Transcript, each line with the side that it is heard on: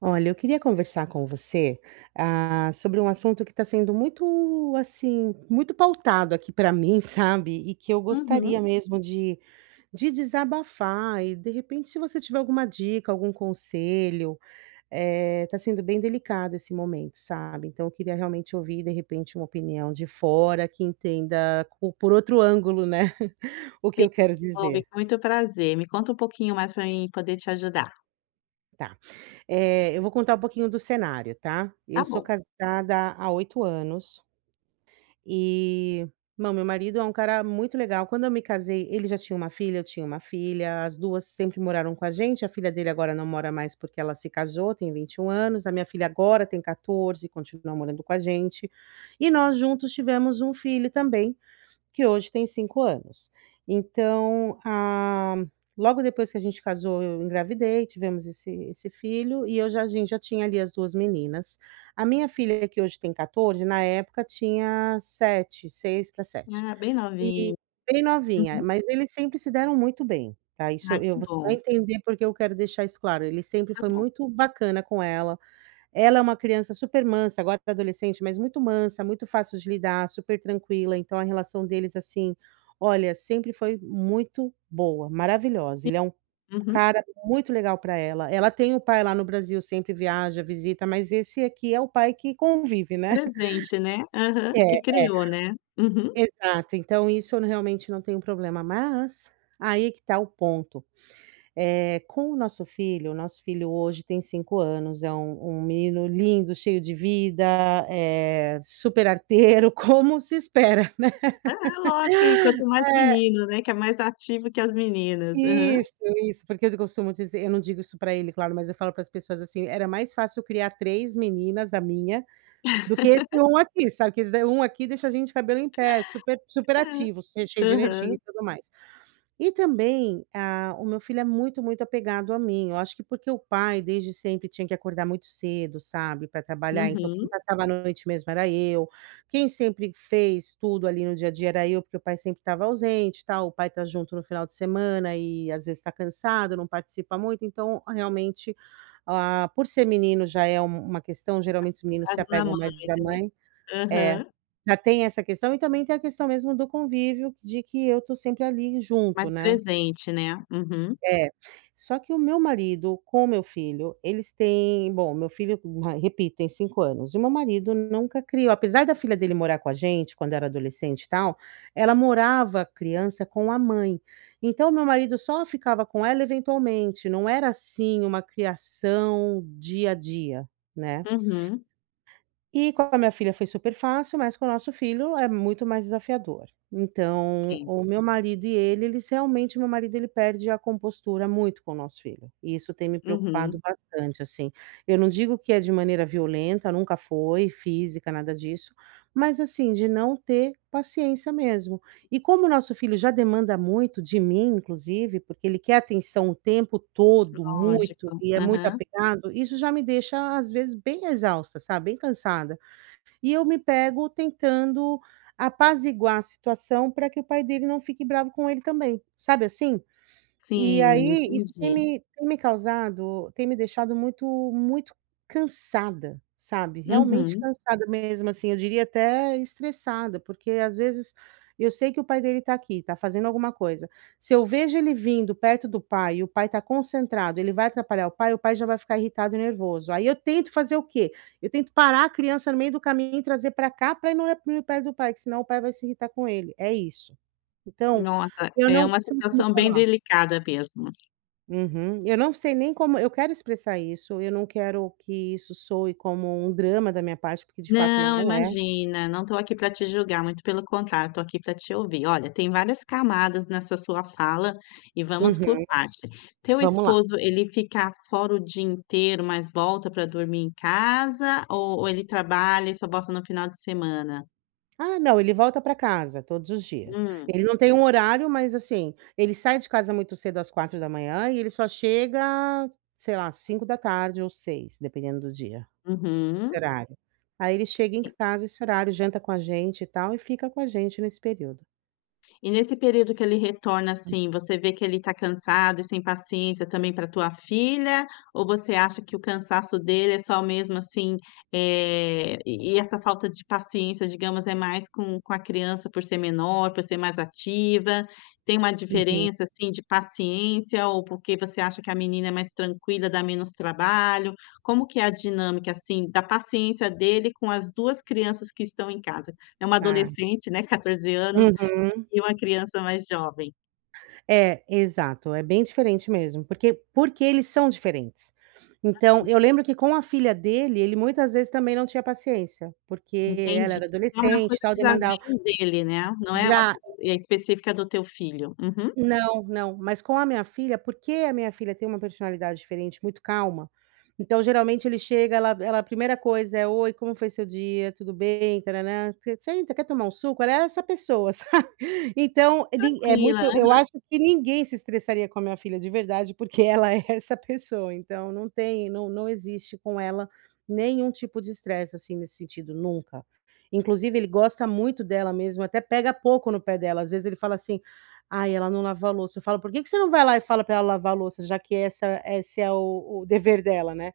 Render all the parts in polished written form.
right: Olha, eu queria conversar com você, sobre um assunto que está sendo muito, assim, muito pautado aqui para mim, sabe? E que eu
left: Uhum,
right: gostaria mesmo de desabafar. E de repente, se você tiver alguma dica, algum conselho, está sendo bem delicado esse momento, sabe? Então, eu queria realmente ouvir, de repente, uma opinião de fora que entenda por outro ângulo, né? O que
left: sim,
right: eu quero
left: envolve
right: dizer.
left: com muito prazer. Me conta um pouquinho mais para mim poder te ajudar.
right: Tá. Eu vou contar um pouquinho do cenário, tá? Eu
left: Tá
right: sou
left: bom.
right: casada há 8 anos. E, bom, meu marido é um cara muito legal. Quando eu me casei, ele já tinha uma filha, eu tinha uma filha, as 2 sempre moraram com a gente. A filha dele agora não mora mais porque ela se casou, tem 21 anos. A minha filha agora tem 14, continua morando com a gente. E nós juntos tivemos um filho também, que hoje tem 5 anos. Então, logo depois que a gente casou, eu engravidei, tivemos esse filho e eu já a gente já tinha ali as 2 meninas. A minha filha, que hoje tem 14, na época tinha 7, 6 para 7.
left: Ah, bem
right: E
left: novinho.
right: bem novinha,
left: Uhum.
right: mas eles sempre se deram muito bem, tá, isso
left: Ah,
right: eu
left: que
right: você vai
left: bom,
right: entender porque eu quero deixar isso claro, ele sempre
left: tá
right: foi
left: bom.
right: muito bacana com ela. Ela é uma criança super mansa, agora é adolescente, mas muito mansa, muito fácil de lidar, super tranquila, então a relação deles, assim, olha, sempre foi muito boa, maravilhosa.
left: Que
right: Ele é um
left: uhum.
right: cara muito legal para ela. Ela tem o pai lá no Brasil, sempre viaja, visita, mas esse aqui é o pai que convive, né.
left: Presente, né. Aham,
right: É,
left: que
right: é,
left: criou, né. Uhum.
right: exato, então isso eu realmente não tenho problema, mas aí é que tá o ponto. Com o nosso filho hoje tem 5 anos, é um menino lindo, cheio de vida, super arteiro, como se espera,
left: Aham, lógico, e quanto mais
right: né.
left: menino, né, que é mais ativo que as meninas. Aham.
right: Isso, isso, porque eu costumo dizer, eu não digo isso para ele, claro, mas eu falo para as pessoas assim: "Era mais fácil criar 3 meninas da minha, do que esse um aqui", sabe, que esse da um aqui deixa a gente de cabelo em pé, super super
left: É.
right: ativo, cheio de energia
left: Aham.
right: e tudo mais. E também, o meu filho é muito, muito apegado a mim. Eu acho que porque o pai desde sempre tinha que acordar muito cedo, sabe, para trabalhar, então quem
left: Uhum.
right: passava a noite mesmo era eu, quem sempre fez tudo ali no dia a dia era eu, porque o pai sempre estava ausente e tal, o pai tá junto no final de semana e às vezes está cansado, não participa muito, então realmente, por ser menino já é uma questão, geralmente os meninos se
left: As da
right: apegam mais
left: mãe,
right: à
left: né.
right: mãe. É.
left: Aham.
right: Já tem essa questão e também tem a questão mesmo do convívio de que eu tô sempre ali junto,
left: Mais
right: né.
left: presente, né. Uhum.
right: É, só que o meu marido com o meu filho, eles têm bom, meu filho, ma repito, tem 5 anos, e meu marido nunca criou apesar da filha dele morar com a gente quando era adolescente e tal, ela morava criança com a mãe. Então meu marido só ficava com ela eventualmente, não era assim uma criação dia a dia, né.
left: Uhum.
right: E com a minha filha foi super fácil, mas com o nosso filho é muito mais desafiador. Então,
left: Entendo.
right: o meu marido e ele, eles realmente, meu marido, ele perde a compostura muito com o nosso filho, e isso tem me preocupado
left: Uhum.
right: bastante, assim. Eu não digo que é de maneira violenta, nunca foi, física, nada disso, mas assim, de não ter paciência mesmo. E como o nosso filho já demanda muito de mim, inclusive, porque ele quer atenção o tempo todo, muito,
left: Lógico.
right: e é muito
left: Aham.
right: apegado, isso já me deixa, às vezes, bem exausta, sabe, bem cansada. E eu me pego tentando apaziguar a situação para que o pai dele não fique bravo com ele também, sabe assim? E
left: Sim,
right: aí isso tem
left: entendi.
right: me tem me causado, tem me deixado muito, muito cansada, sabe, realmente
left: Uhum.
right: cansada mesmo, assim, eu diria até estressada, porque às vezes eu sei que o pai dele tá aqui, tá fazendo alguma coisa. Se eu vejo ele vindo perto do pai e o pai tá concentrado, ele vai atrapalhar o pai já vai ficar irritado e nervoso. Aí eu tento fazer o quê? Eu tento parar a criança no meio do caminho e trazer para cá pra não ir perto do pai, que senão o pai vai se irritar com ele, é isso. Então,
left: Nossa,
right: eu
left: é
right: não
left: uma
right: sei como
left: situação bem
right: falar.
left: delicada mesmo.
right: Uhum. Eu não sei nem como eu quero expressar isso, eu não quero que isso soe como um drama da minha parte, porque de fato
left: Não,
right: não é.
left: imagina, não estou aqui para te julgar, muito pelo contrário, estou aqui para te ouvir. Olha, tem várias camadas nessa sua fala e vamos por
right: Uhum.
left: parte. Teu
right: Vamos lá.
left: esposo, ele fica fora o dia inteiro, mas volta para dormir em casa ou ele trabalha e só volta no final de semana?
right: "Ah, não, ele volta para casa todos os dias".
left: Hum,
right: Ele não tem um horário, mas, assim, ele sai de casa muito cedo às 4 da manhã, e ele só chega, sei lá, 5 da tarde ou 6, dependendo do dia, esse
left: uhum.
right: horário. Aí ele chega em casa esse horário, janta com a gente e tal, e fica com a gente nesse período.
left: E nesse período que ele retorna, assim, você vê que ele está cansado e sem paciência também pra tua filha? Ou você acha que o cansaço dele é só mesmo, assim, e essa falta de paciência, digamos, é mais com a criança por ser menor, por ser mais ativa? Tem uma
right: Uhum.
left: diferença, assim, de paciência ou porque você acha que a menina é mais tranquila, dá menos trabalho? Como que é a dinâmica, assim, da paciência dele com as 2 crianças que estão em casa? É uma
right: Tá.
left: adolescente, né, 14 anos,
right: Uhum.
left: e uma criança mais jovem,
right: É, exato, é bem diferente mesmo, porque porque eles são diferentes. Então, eu lembro que com a filha dele, ele muitas vezes também não tinha paciência, porque ela
left: entendi.
right: era
left: É uma
right: adolescente e
left: coisa
right: tal,
left: que já
right: demandava
left: vem dele, né, não é uma
right: já.
left: coisa específica do teu filho. Uhum.
right: Não, não, mas com a minha filha, porque a minha filha tem uma personalidade diferente, muito calma, então geralmente ele chega, ela ela a primeira coisa é: "Oi, como foi seu dia? Tudo bem? Tárárá. Você senta, quer tomar um suco?" Ela é essa pessoa, sabe. Então, nin é
left: Tranquila,
right: muito eu
left: né,
right: acho que ninguém se estressaria com a minha filha de verdade, porque ela é essa pessoa, então não tem não existe com ela nenhum tipo de estresse, assim, nesse sentido, nunca. Inclusive ele gosta muito dela mesmo, até pega pouco no pé dela, às vezes ele fala assim: Ai, ela não lava a louça. Eu falo: "Por que que você não vai lá e fala pra ela lavar a louça, já que essa esse é o dever dela, né?"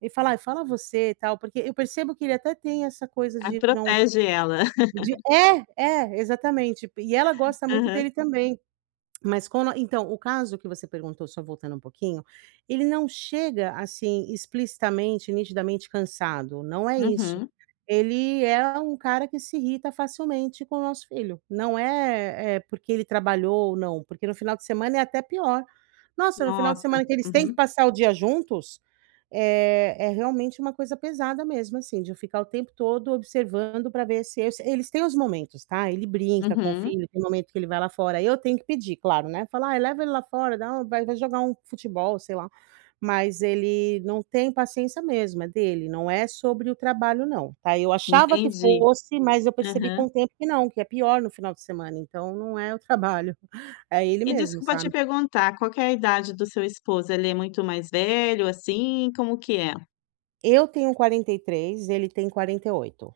right: E fala: "Ai, fala você e tal", porque eu percebo que ele até tem essa coisa
left: ah,
right: de não
left: protege ela.
right: de, é, é, exatamente. E ela gosta muito
left: Aham.
right: dele também. Mas quando então, o caso que você perguntou, só voltando um pouquinho, ele não chega, assim, explicitamente, nitidamente cansado, não é isso.
left: Uhum.
right: Ele é um cara que se irrita facilmente com o nosso filho, não é, porque ele trabalhou ou não, porque no final de semana é até pior. Nossa, no final de
left: Nossa.
right: semana que eles têm que
left: Uhum.
right: passar o dia juntos, é é realmente uma coisa pesada mesmo, assim, de eu ficar o tempo todo observando para ver se es eles têm os momentos, tá, ele brinca com o
left: Uhum.
right: filho, tem momento que ele vai lá fora, eu tenho que pedir, claro, né, falar: "Ai, leva ele lá fora, dá um vai vai jogar um futebol", sei lá. Mas ele não tem paciência mesmo, é dele, não é sobre o trabalho não, tá. Eu achava que
left: Entendi.
right: fosse, mas eu percebi com
left: Aham.
right: o tempo que não, que é pior no final de semana, então não é o trabalho, é ele
left: E
right: mesmo,
left: desculpa te
right: sabe.
left: perguntar, qual que é a idade do seu esposo? Ele é muito mais velho, assim, como que é?
right: Eu tenho 43, ele tem 48.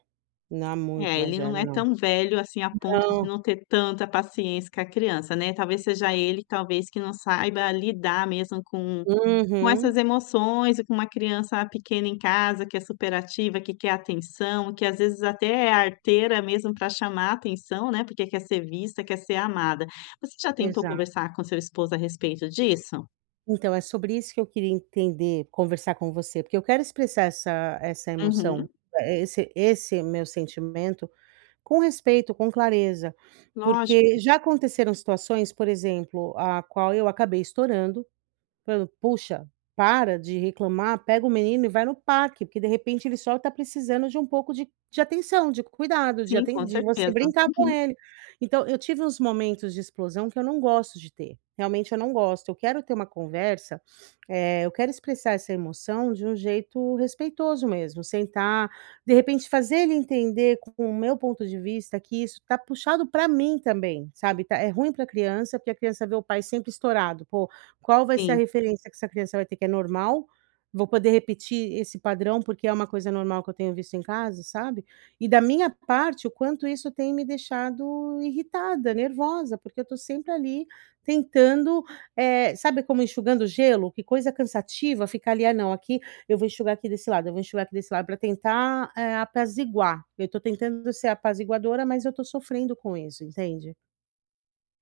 right: Não, muito
left: É,
right: mais
left: ele não
right: velho
left: é
right: não.
left: tão velho, assim, a ponto de
right: Não.
left: não ter tanta paciência com a criança, né, talvez seja ele, talvez, que não saiba lidar mesmo com essas
right: Uhum,
left: emoções e com uma criança pequena em casa que é superativa, que quer atenção, que às vezes até é arteira mesmo para chamar atenção, né, porque quer ser vista, quer ser amada. Você já tentou
right: exato.
left: conversar com seu esposo a respeito disso?
right: Então, é sobre isso que eu queria entender, conversar com você, porque eu quero expressar essa emoção,
left: Uhum.
right: esse meu sentimento com respeito, com clareza, porque
left: Lógico,
right: já aconteceram situações, por exemplo, a qual eu acabei estourando. Falando: "Poxa, para de reclamar, pega o menino e vai no parque, porque de repente ele só está precisando de um pouco de atenção, de cuidado,
left: sim, com
right: de você
left: certeza.
right: brincar com
left: Uhum,
right: ele". Então eu tive uns momentos de explosão que eu não gosto de ter, realmente eu não gosto. Eu quero ter uma conversa, eu quero expressar essa emoção de um jeito respeitoso mesmo, sentar, de repente fazer ele entender com o meu ponto de vista que isso tá puxado para mim também, sabe, tá é ruim para a criança, porque a criança vê o pai sempre estourado: "Pô, qual vai ser a
left: sim.
right: referência que essa criança vai ter que é normal? Vou poder repetir esse padrão, porque é uma coisa normal que eu tenho visto em casa, sabe? E da minha parte, o quanto isso tem me deixado irritada, nervosa, porque eu tô sempre ali tentando, sabe como enxugando gelo? Que coisa cansativa ficar ali: "Ah, não, aqui eu vou enxugar aqui desse lado, eu vou enxugar aqui desse lado", para tentar, apaziguar. Eu tô tentando ser apaziguadora, mas eu tô sofrendo com isso, entende?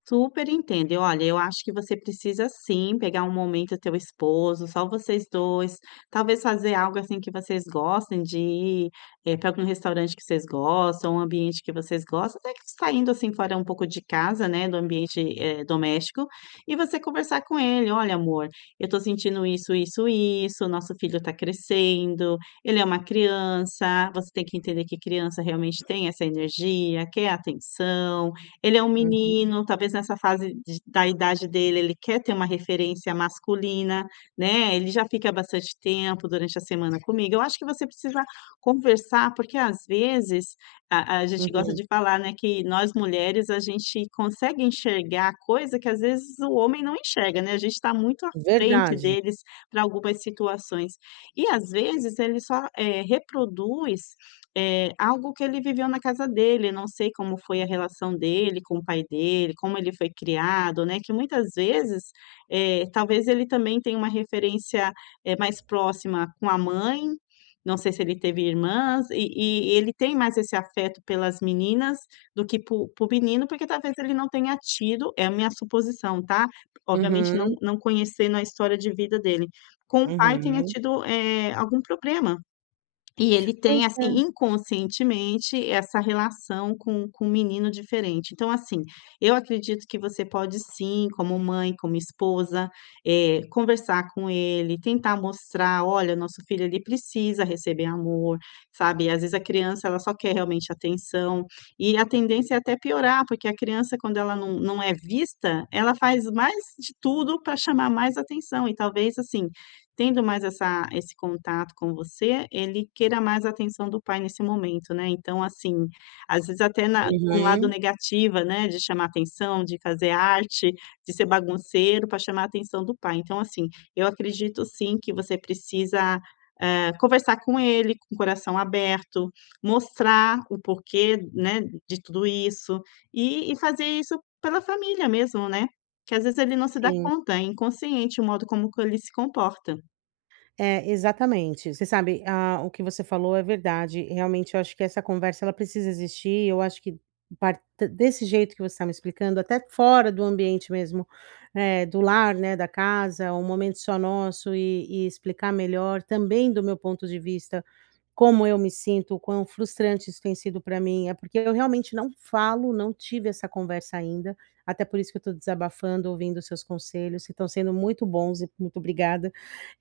left: Super entendo. E olha, eu acho que você precisa sim pegar um momento teu esposo, só vocês dois, talvez fazer algo assim que vocês gostem de ir, para algum restaurante que vocês gostam, um ambiente que vocês gostam, até que saindo assim fora um pouco de casa, né, do ambiente, doméstico, e você conversar com ele: "Olha amor, eu tô sentindo isso, isso, isso, nosso filho tá crescendo, ele é uma criança, você tem que entender que criança realmente tem essa energia, quer atenção, ele é um
right: Uhum,
left: menino, talvez nessa fase de da idade dele, ele quer ter uma referência masculina, né, ele já fica bastante tempo durante a semana comigo. Eu acho que você precisa conversar, porque às vezes a gente gosta
right: uhum.
left: de falar, né, que nós mulheres, a gente consegue enxergar coisa que às vezes o homem não enxerga, né, a gente está muito à frente
right: Verdade.
left: deles para algumas situações. E às vezes ele só, reproduz é, algo que ele viveu na casa dele, não sei como foi a relação dele com o pai dele, como ele foi criado, né, que muitas vezes, talvez ele também tenha uma referência, mais próxima com a mãe, não sei se ele teve irmãs, e ele tem mais esse afeto pelas meninas do que po para o menino, porque talvez ele não tenha tido, é a minha suposição, tá, obviamente não
right: Uhum,
left: não conhecendo a história de vida dele, com o pai tenha
right: uhum.
left: tido, algum problema. E ele tem,
right: Pois é.
left: assim, inconscientemente, essa relação com um menino diferente. Então, assim, eu acredito que você pode sim, como mãe, como esposa, conversar com ele, tentar mostrar: "Olha, nosso filho, ele precisa receber amor", sabe. Às vezes a criança, ela só quer realmente atenção, e a tendência é até piorar, porque a criança, quando ela não é vista, ela faz mais de tudo para chamar mais atenção e talvez, assim, tendo mais essa esse contato com você, ele queira mais a atenção do pai nesse momento, né. Então, assim, às vezes até na um lado
right: Uhum.
left: negativa, né, de chamar atenção, de fazer arte, de ser bagunceiro para chamar a atenção do pai. Então, assim, eu acredito sim que você precisa, conversar com ele com o coração aberto, mostrar o porquê, né, de tudo isso, e fazer isso pela família mesmo, né, que às vezes ele não se dá
right: Sim,
left: conta, é inconsciente o modo como que ele se comporta.
right: é, exatamente. Você sabe, o que você falou é verdade. Realmente eu acho que essa conversa ela precisa existir. Eu acho que par desse jeito que você está me explicando, até fora do ambiente mesmo, do lar, né, da casa, um momento só nosso e explicar melhor também do meu ponto de vista como eu me sinto, o quão frustrante isso tem sido para mim, é porque eu realmente não falo, não tive essa conversa ainda, até por isso que eu estou desabafando, ouvindo seus conselhos, que estão sendo muito bons e muito obrigada.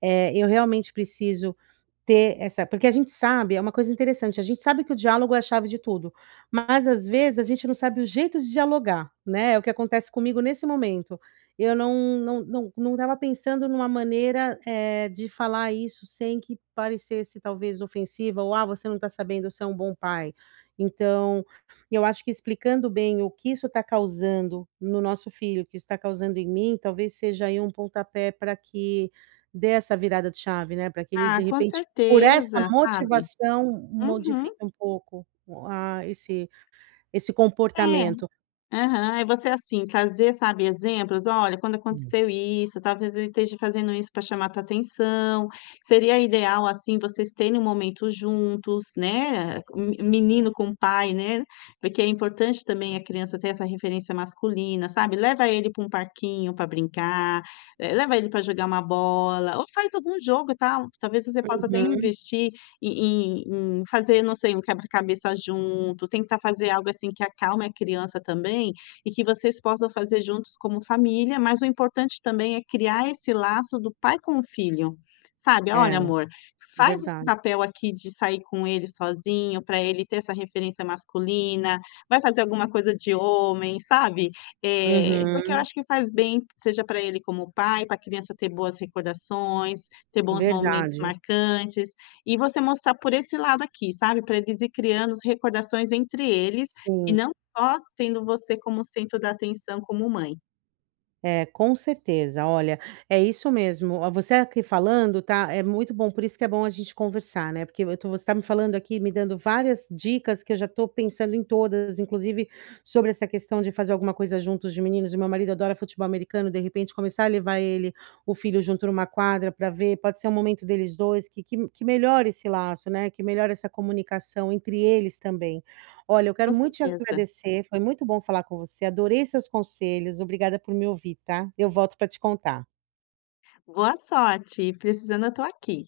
right: Eu realmente preciso ter essa porque a gente sabe, é uma coisa interessante, a gente sabe que o diálogo é a chave de tudo, mas às vezes a gente não sabe o jeito de dialogar, né, é o que acontece comigo nesse momento. Eu não estava pensando numa maneira, de falar isso sem que parecesse talvez ofensiva ou: "Ah, você não está sabendo ser um bom pai". Então, eu acho que explicando bem o que isso está causando no nosso filho, o que isso está causando em mim, talvez seja aí um pontapé para que dê essa virada de chave, né, para que ele
left: Ah,
right: de
left: com
right: repente, por essa
left: certeza, sabe.
right: motivação,
left: Uhum.
right: modifique um pouco o a esse esse
left: É.
right: comportamento.
left: Aham. Aí você, assim, trazer, sabe, exemplos: "Olha, quando aconteceu isso, talvez ele esteja fazendo isso para chamar tua atenção". Seria ideal, assim, vocês terem um momento juntos, né, me menino com pai, né, porque é importante também a criança ter essa referência masculina, sabe. Leva ele para um parquinho para brincar, leva ele para jogar uma bola ou faz algum jogo, tal talvez você possa até
right: Uhum.
left: investir em em fazer, não sei, um quebra-cabeça junto, tentar fazer algo, assim, que acalme a criança também e que vocês possam fazer juntos como família, mas o importante também é criar esse laço do pai com o filho, sabe:
right: É,
left: "Olha, amor, faz esse
right: verdade.
left: papel aqui de sair com ele sozinho, para ele ter essa referência masculina, vai fazer alguma coisa de homem", sabe. Porque eu
right: Uhum.
left: acho que faz bem, seja para ele como pai, para a criança ter boas recordações, ter bons momentos
right: Verdade.
left: marcantes. E você mostrar por esse lado aqui, sabe, para eles ir criando as recordações entre eles, e
right: Sim,
left: não só tendo você como centro da atenção como mãe.
right: é, com certeza. Olha, é isso mesmo. Ó, você aqui falando, tá, é muito bom, por isso que é bom a gente conversar, né, porque eu tô você tá me falando aqui, me dando várias dicas que eu já estou pensando em todas, inclusive sobre essa questão de fazer alguma coisa juntos de meninos, o meu marido adora futebol americano, de repente começar a levar ele, o filho junto numa quadra para ver, pode ser um momento deles 2 que melhore esse laço, né, que melhore essa comunicação entre eles também. Olha, eu quero
left: Com
right: muito te
left: certeza.
right: agradecer, foi muito bom falar com você, adorei seus conselhos, obrigada por me ouvir, tá. Eu volto para te contar.
left: Boa sorte, precisando eu tô aqui.